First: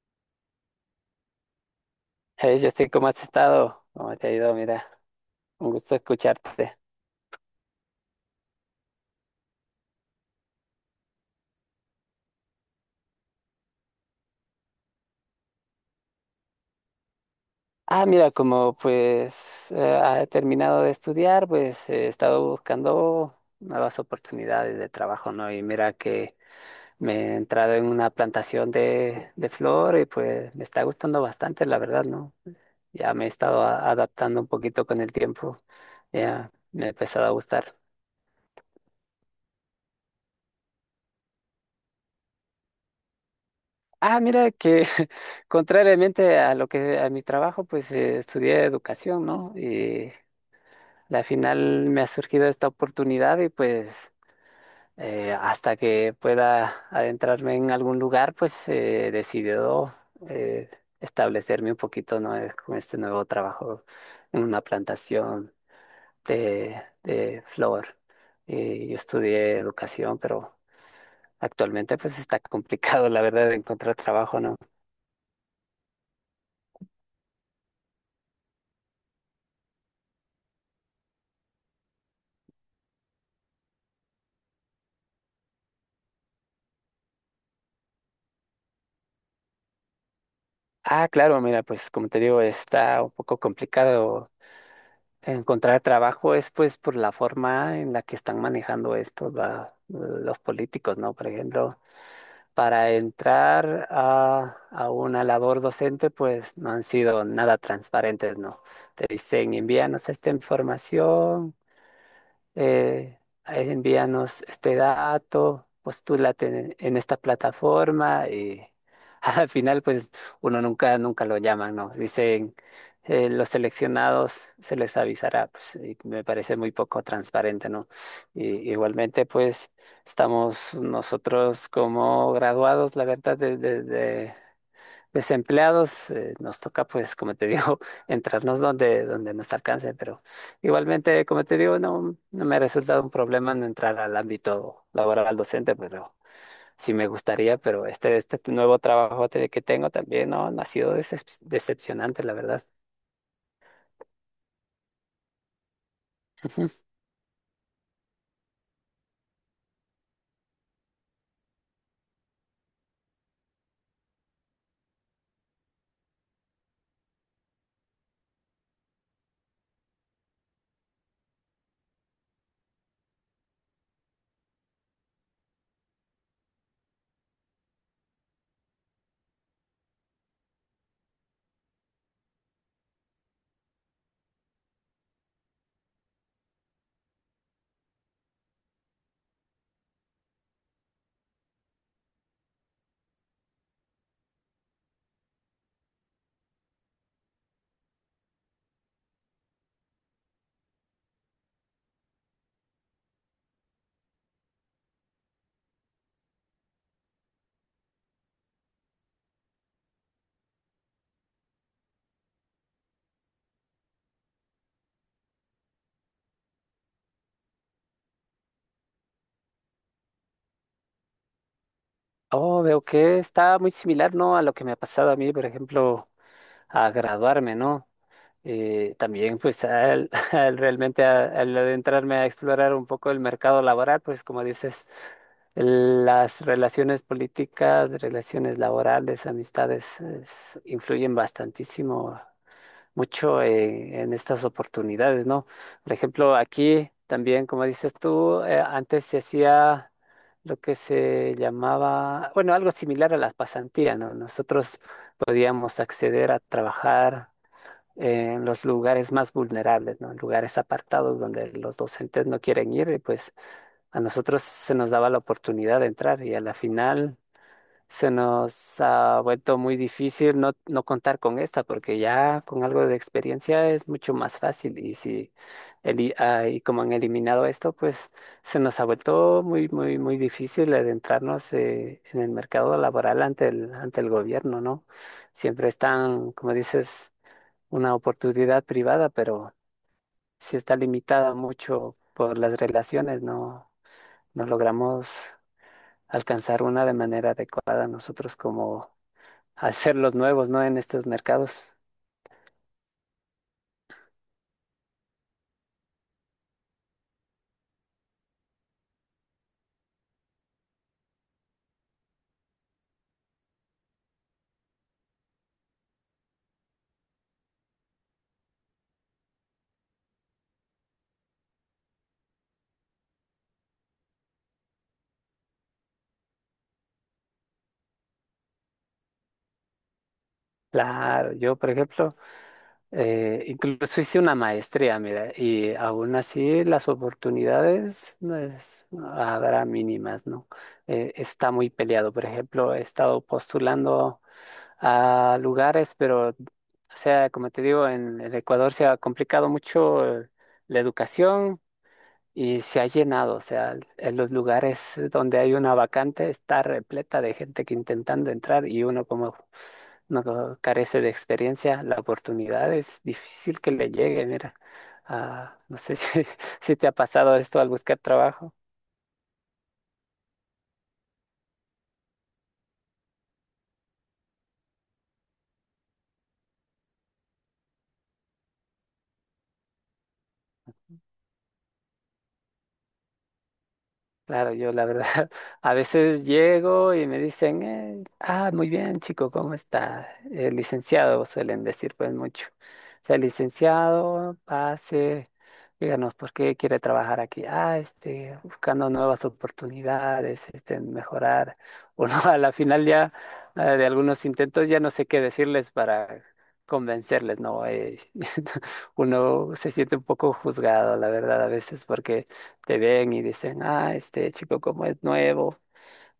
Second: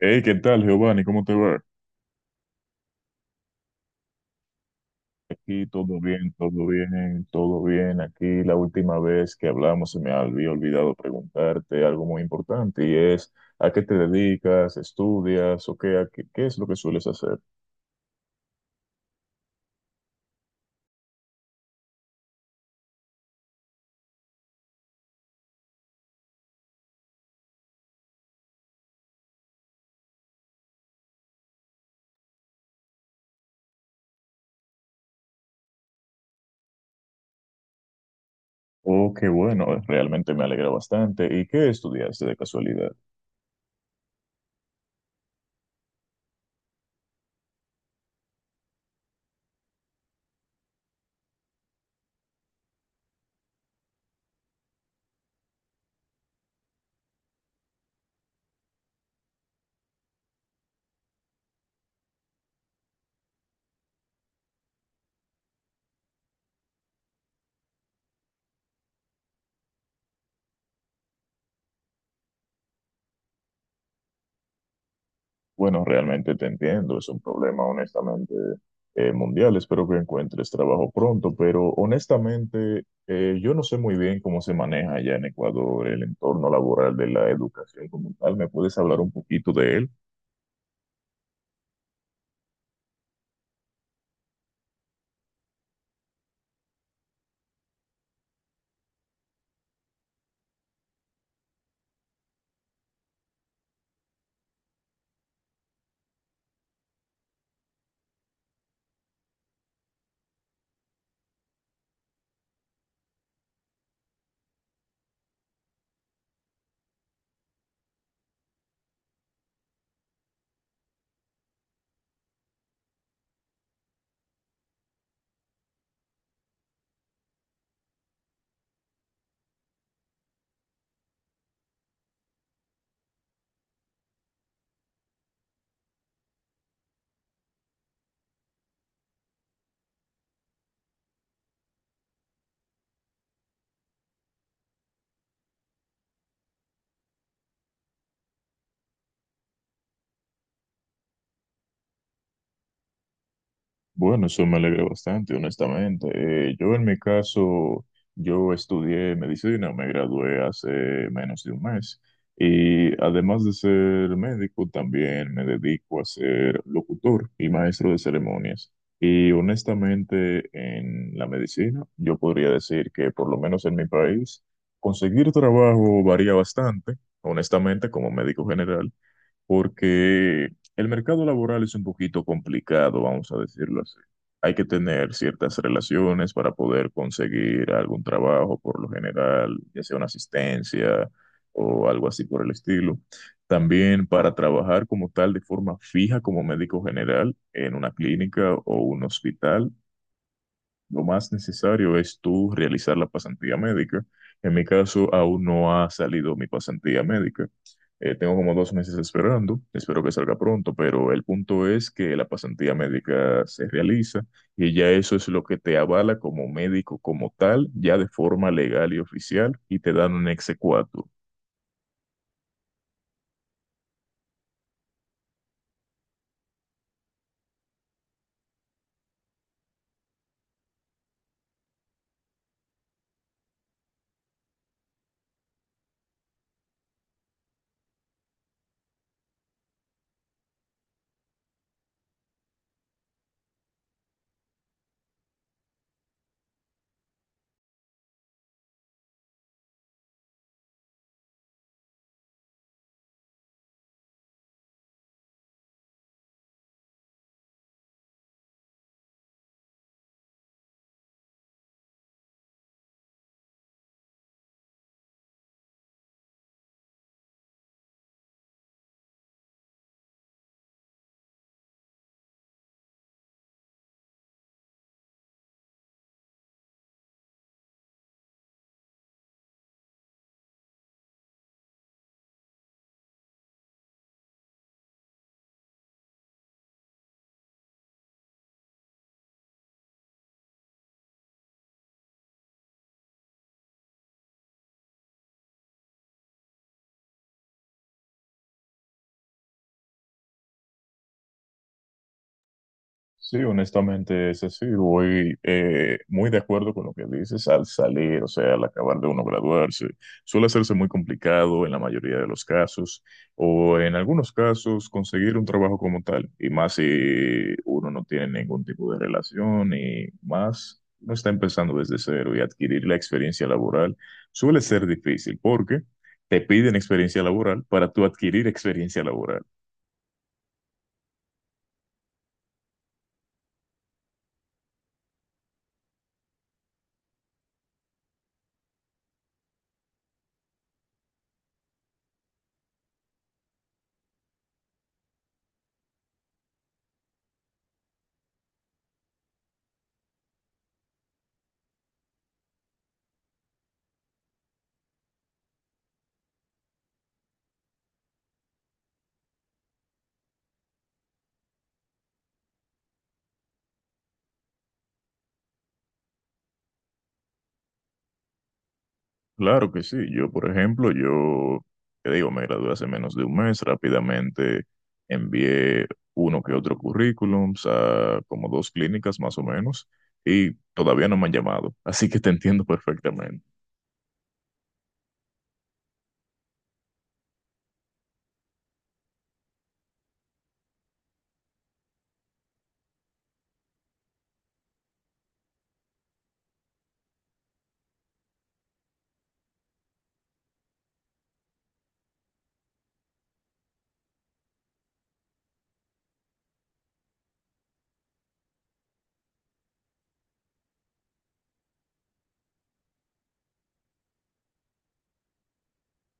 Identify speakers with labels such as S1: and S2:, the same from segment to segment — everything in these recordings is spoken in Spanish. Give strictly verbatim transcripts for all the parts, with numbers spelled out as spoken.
S1: Hey, ¿qué tal, Giovanni? ¿Cómo te va?
S2: Hey, Justin, ¿cómo has estado? ¿Cómo te ha ido? Mira,
S1: Aquí
S2: un gusto
S1: todo bien, todo
S2: escucharte.
S1: bien, todo bien. Aquí la última vez que hablamos se me había olvidado preguntarte algo muy importante y es, ¿a qué te dedicas? ¿Estudias o qué, a qué, qué es lo que sueles hacer?
S2: Ah, mira, como pues eh, he terminado de estudiar, pues eh, he estado buscando nuevas oportunidades de trabajo, ¿no? Y mira que me he entrado en una plantación de, de flor y pues me está gustando bastante, la verdad, ¿no? Ya me he estado a- adaptando un poquito con el tiempo, ya me ha empezado a gustar.
S1: Oh, qué bueno, realmente me alegra bastante. ¿Y qué estudiaste de casualidad?
S2: Ah, mira que contrariamente a lo que a mi trabajo, pues eh, estudié educación, ¿no? Y la final me ha surgido esta oportunidad y pues eh, hasta que pueda adentrarme en algún lugar, pues he decidido eh, establecerme un poquito, ¿no? eh, con este nuevo trabajo en una plantación de, de flor. Eh, yo estudié educación, pero actualmente pues está complicado, la verdad, de encontrar trabajo, ¿no?
S1: Bueno, realmente te entiendo, es un problema honestamente eh, mundial. Espero que encuentres trabajo pronto, pero honestamente eh, yo no sé muy bien cómo se maneja allá en Ecuador el entorno laboral de la educación como tal. ¿Me puedes hablar un poquito de él?
S2: Ah, claro, mira, pues como te digo, está un poco complicado. Encontrar trabajo es pues por la forma en la que están manejando esto va, los políticos, ¿no? Por ejemplo, para entrar a, a una labor docente, pues no han sido nada transparentes, ¿no? Te dicen, envíanos esta información, eh, envíanos este dato, postúlate en, en esta plataforma y al final pues uno nunca, nunca lo llaman, ¿no? Dicen, eh, los seleccionados se les avisará, pues y me parece muy poco transparente, ¿no? Y, igualmente pues estamos nosotros como graduados, la verdad, desde desempleados, eh, nos toca, pues, como te digo, entrarnos donde, donde nos alcance, pero igualmente, como te digo, no, no me ha resultado un problema en entrar al ámbito laboral docente, pero sí me gustaría, pero este, este nuevo trabajo te- que tengo también, no, no ha sido decep- decepcionante, la verdad.
S1: Bueno, eso me alegra bastante, honestamente. Eh,
S2: Ujú.
S1: yo en mi caso, yo estudié medicina, me gradué hace menos de un mes y además de ser médico, también me dedico a ser locutor y maestro de ceremonias. Y honestamente, en la medicina, yo podría decir que por lo menos en mi país, conseguir trabajo varía bastante, honestamente, como médico general porque el mercado laboral es un poquito complicado, vamos a decirlo así. Hay que tener ciertas relaciones para poder conseguir algún trabajo, por lo general, ya sea una asistencia o algo así por el estilo. También para trabajar como tal de forma fija como médico general en una clínica o un hospital, lo más necesario es tú realizar la pasantía médica. En mi caso, aún no ha salido mi pasantía médica. Eh, tengo como dos meses esperando, espero que salga pronto, pero el punto es que la pasantía médica se realiza y ya eso es lo que te avala como médico como tal, ya de forma legal y oficial, y te dan un exequatur.
S2: Oh, veo que está muy similar, ¿no? A lo que me ha pasado a mí, por ejemplo, a graduarme, ¿no? Eh, también pues al, al realmente a- al adentrarme a explorar un poco el mercado laboral, pues como dices, las relaciones políticas, relaciones laborales, amistades es- influyen bastantísimo, mucho eh, en estas oportunidades, ¿no? Por ejemplo, aquí también, como dices tú, eh, antes se hacía lo que se llamaba, bueno, algo similar a las pasantías, ¿no? Nosotros podíamos acceder a trabajar eh, en los lugares más vulnerables, ¿no? En lugares apartados donde los docentes no quieren ir, y pues a nosotros se nos daba la oportunidad de entrar y a la final se nos ha vuelto muy difícil no, no contar con esta, porque ya con algo de experiencia es mucho más fácil y si eli- ah, y como han eliminado esto, pues se nos ha vuelto muy, muy, muy difícil adentrarnos eh, en el mercado laboral ante el, ante el gobierno, ¿no? Siempre están, como dices, una oportunidad privada, pero sí está limitada mucho por las relaciones, no, no logramos alcanzar una de manera adecuada nosotros como al ser los nuevos, ¿no? En estos mercados.
S1: Sí, honestamente es así. Voy eh, muy de acuerdo con lo que dices al salir, o sea, al acabar de uno graduarse. Suele hacerse muy complicado en la mayoría de los casos, o en algunos casos conseguir un trabajo como tal, y más si uno no tiene ningún tipo de relación y más no está empezando desde cero y adquirir la experiencia laboral suele ser difícil porque te piden experiencia laboral para tú adquirir experiencia laboral.
S2: Claro, yo, por ejemplo, eh, incluso hice una maestría, mira, y aún así las oportunidades no es- no habrá mínimas, ¿no? Eh, está muy peleado. Por ejemplo, he estado postulando a lugares, pero, o sea, como te digo, en, el Ecuador se ha complicado mucho eh, la educación y se ha llenado, o sea, en los lugares donde hay una vacante está repleta de gente que intentando entrar y uno como no carece de experiencia, la oportunidad es difícil que le llegue, mira. Ah, no sé si, si te ha pasado esto al buscar trabajo.
S1: Claro que sí. Yo, por ejemplo, yo, te digo, me gradué hace menos de un mes, rápidamente envié uno que otro currículum a como dos clínicas más o menos, y todavía no me han llamado, así que te entiendo perfectamente.
S2: Claro, yo la verdad, a veces llego y me dicen, eh, ah, muy bien, chico, ¿cómo está? El licenciado, suelen decir pues mucho. O sea, licenciado, pase, díganos por qué quiere trabajar aquí. Ah, este, buscando nuevas oportunidades, este, mejorar. Uno a la final ya eh, de algunos intentos ya no sé qué decirles para convencerles, ¿no? Eh, uno se siente un poco juzgado, la verdad, a veces, porque te ven y dicen, ah, este chico como es nuevo,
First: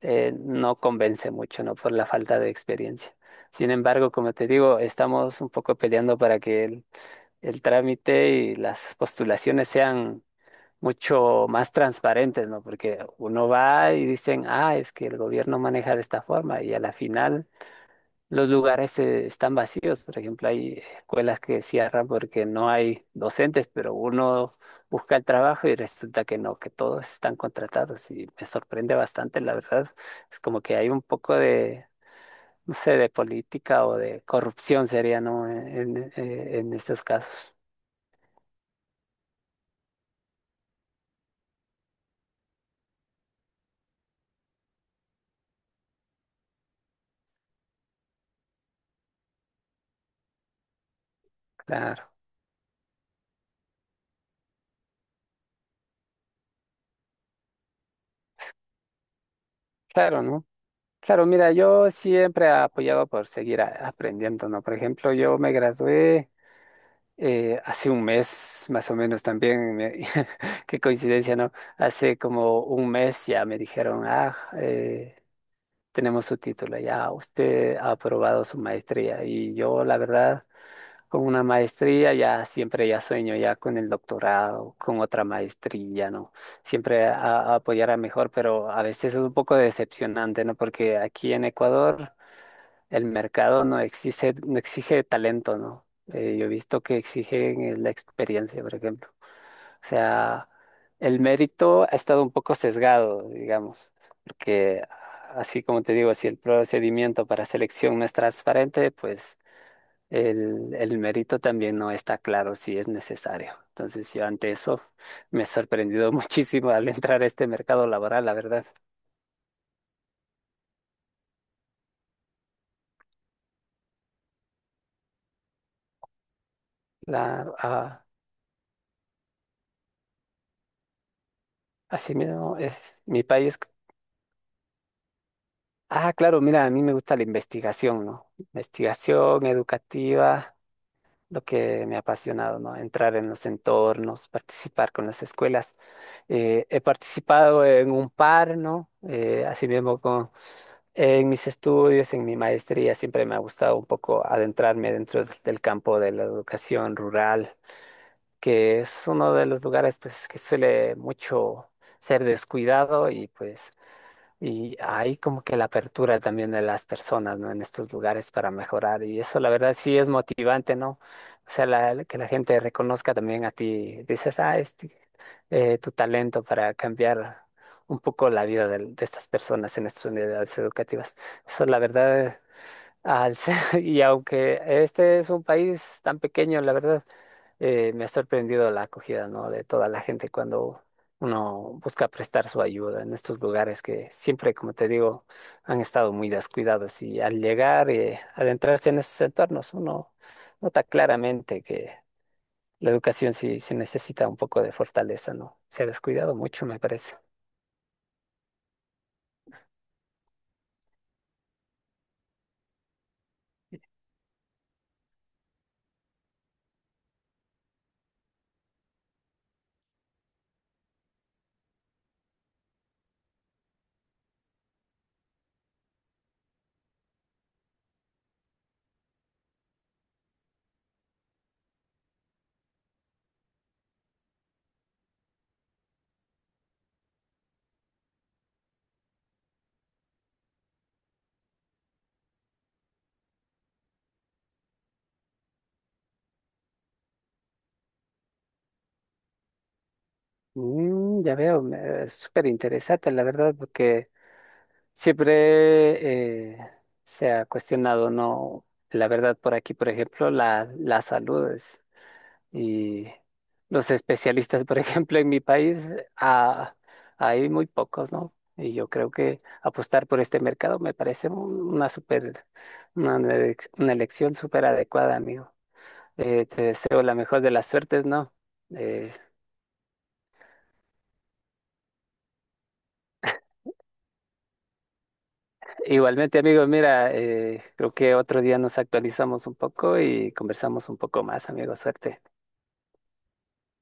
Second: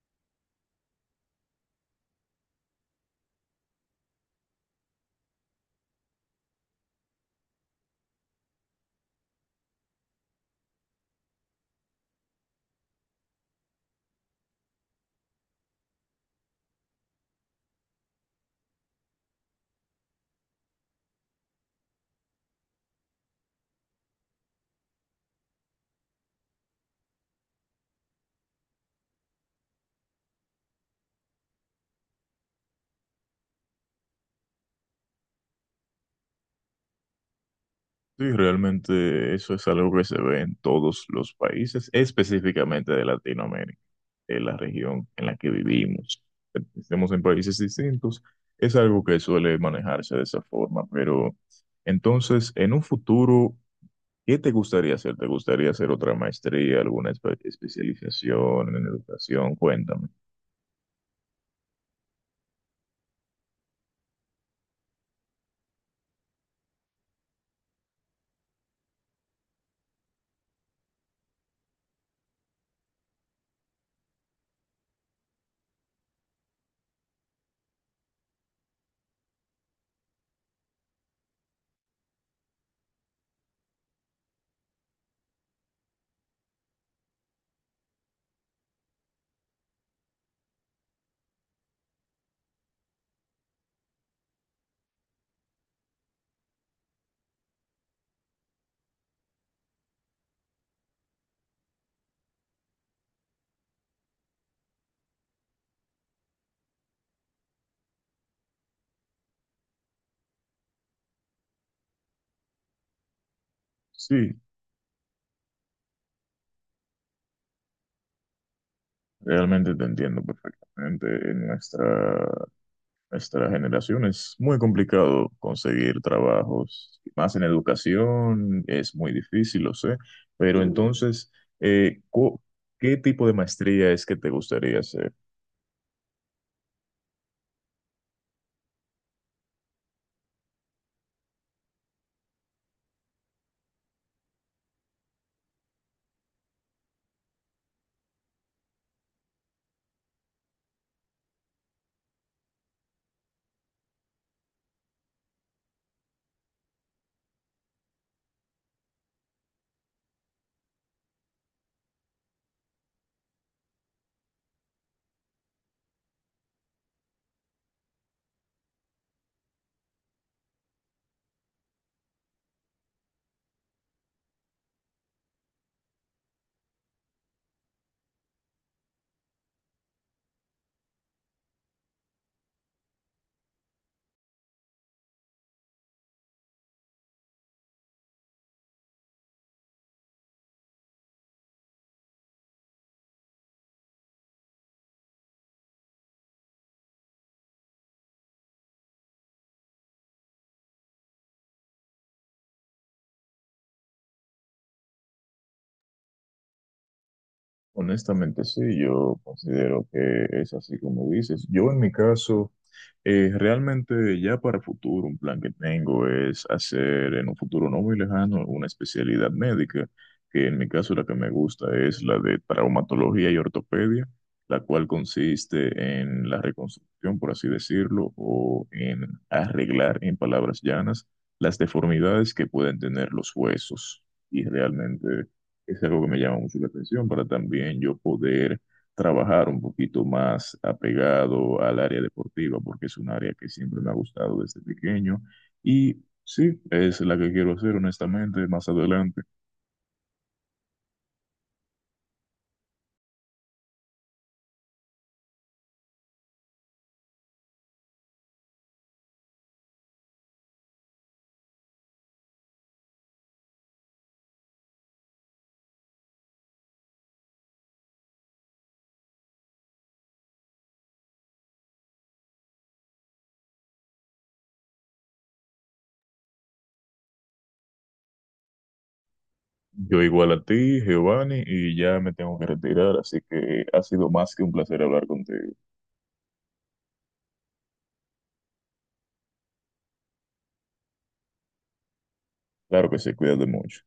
S2: eh, no convence mucho, ¿no? Por la falta de experiencia. Sin embargo, como te digo, estamos un poco peleando para que el, el trámite y las postulaciones sean mucho más transparentes, ¿no? Porque uno va y dicen, ah, es que el gobierno maneja de esta forma y a la final los lugares eh, están vacíos, por ejemplo, hay escuelas que cierran porque no hay docentes, pero uno busca el trabajo y resulta que no, que todos están contratados y me sorprende bastante, la verdad. Es como que hay un poco de, no sé, de política o de corrupción sería, ¿no? En, en- eh, en estos casos.
S1: Sí, realmente eso es algo que se ve en todos los países, específicamente de Latinoamérica, de la región en la que vivimos. Estemos en países distintos, es algo que suele manejarse de esa forma, pero
S2: Claro,
S1: entonces, en un futuro, ¿qué te gustaría hacer? ¿Te gustaría hacer otra maestría, alguna espe- especialización en educación? Cuéntame.
S2: claro, ¿no? Claro, mira, yo siempre apoyaba por seguir a- aprendiendo, ¿no? Por ejemplo, yo me gradué. Eh, hace un mes, más o menos también, me- qué coincidencia, ¿no? Hace como un mes ya me dijeron, ah, eh, tenemos su título, ya usted ha aprobado su maestría. Y yo, la verdad, con una maestría ya siempre ya sueño ya con el doctorado, con otra maestría, ¿no? Siempre a, a apoyar a mejor, pero a veces es un poco decepcionante, ¿no? Porque aquí en Ecuador, el mercado no exige, no exige talento, ¿no? Eh, yo he visto que exigen eh, la experiencia, por ejemplo. O sea, el mérito ha estado un poco sesgado, digamos, porque así como te digo, si el procedimiento para selección no es transparente, pues el, el mérito también no está claro si es necesario. Entonces yo
S1: Sí,
S2: ante eso me he sorprendido muchísimo al entrar a este mercado laboral, la verdad.
S1: realmente te entiendo perfectamente. En nuestra, nuestra generación es muy complicado conseguir trabajos, más en
S2: La, ah,
S1: educación, es muy difícil, lo sé. Pero entonces, eh,
S2: así
S1: cu-
S2: mismo
S1: ¿qué
S2: es mi
S1: tipo de
S2: país.
S1: maestría es que te gustaría hacer?
S2: Ah, claro, mira, a mí me gusta la investigación, ¿no? Investigación educativa, lo que me ha apasionado, ¿no? Entrar en los entornos, participar con las escuelas. Eh, he participado en un par, ¿no? Eh, así mismo con, en mis estudios, en mi maestría, siempre me ha gustado un poco adentrarme dentro del del campo de la educación rural, que es uno de los lugares, pues, que suele mucho ser descuidado y pues... Y hay como que la apertura también de las personas, ¿no? En estos lugares para mejorar. Y eso, la verdad, sí es motivante, ¿no? O sea, la- que la gente reconozca también a ti. Dices, ah, este, eh, tu talento para cambiar un poco la vida de, de estas personas en estas unidades educativas. Eso, la verdad, al ser- y aunque este es un país tan pequeño, la verdad eh, me ha sorprendido la acogida, ¿no? De toda la gente cuando uno busca prestar su ayuda en estos lugares que siempre, como te digo, han estado muy descuidados y al llegar y adentrarse en esos entornos, uno nota claramente que la educación sí, sí necesita un poco de fortaleza, ¿no? Se ha descuidado mucho, me parece.
S1: Honestamente, sí, yo considero que es así como dices. Yo en mi caso, eh, realmente ya para futuro, un plan que tengo es hacer en un futuro no muy lejano una especialidad médica, que en mi caso la que me gusta es la de traumatología y ortopedia, la cual consiste en la reconstrucción, por así decirlo, o en arreglar, en palabras llanas, las deformidades que pueden tener los huesos. Y realmente es algo que me llama mucho la atención para también yo poder trabajar un poquito más apegado al área deportiva, porque es un área que siempre me ha gustado desde pequeño. Y sí, es la que quiero hacer, honestamente, más adelante.
S2: Mm, ya veo, me- es súper interesante, la verdad, porque... Siempre eh, se ha cuestionado, ¿no? La verdad, por aquí, por ejemplo, la, la salud es- y los especialistas, por ejemplo, en mi país, ah, hay muy pocos, ¿no? Y yo creo que apostar por este mercado me parece un- una super, una, elec- una elección súper adecuada, amigo. Eh, te deseo la mejor de las suertes, ¿no? Eh,
S1: Yo igual a ti, Giovanni, y ya me tengo que retirar, así que ha sido más que un placer hablar contigo.
S2: Igualmente, amigo, mira, eh, creo que otro día nos actualizamos un poco y conversamos un poco más, amigo. Suerte.
S1: Claro que se cuida de mucho.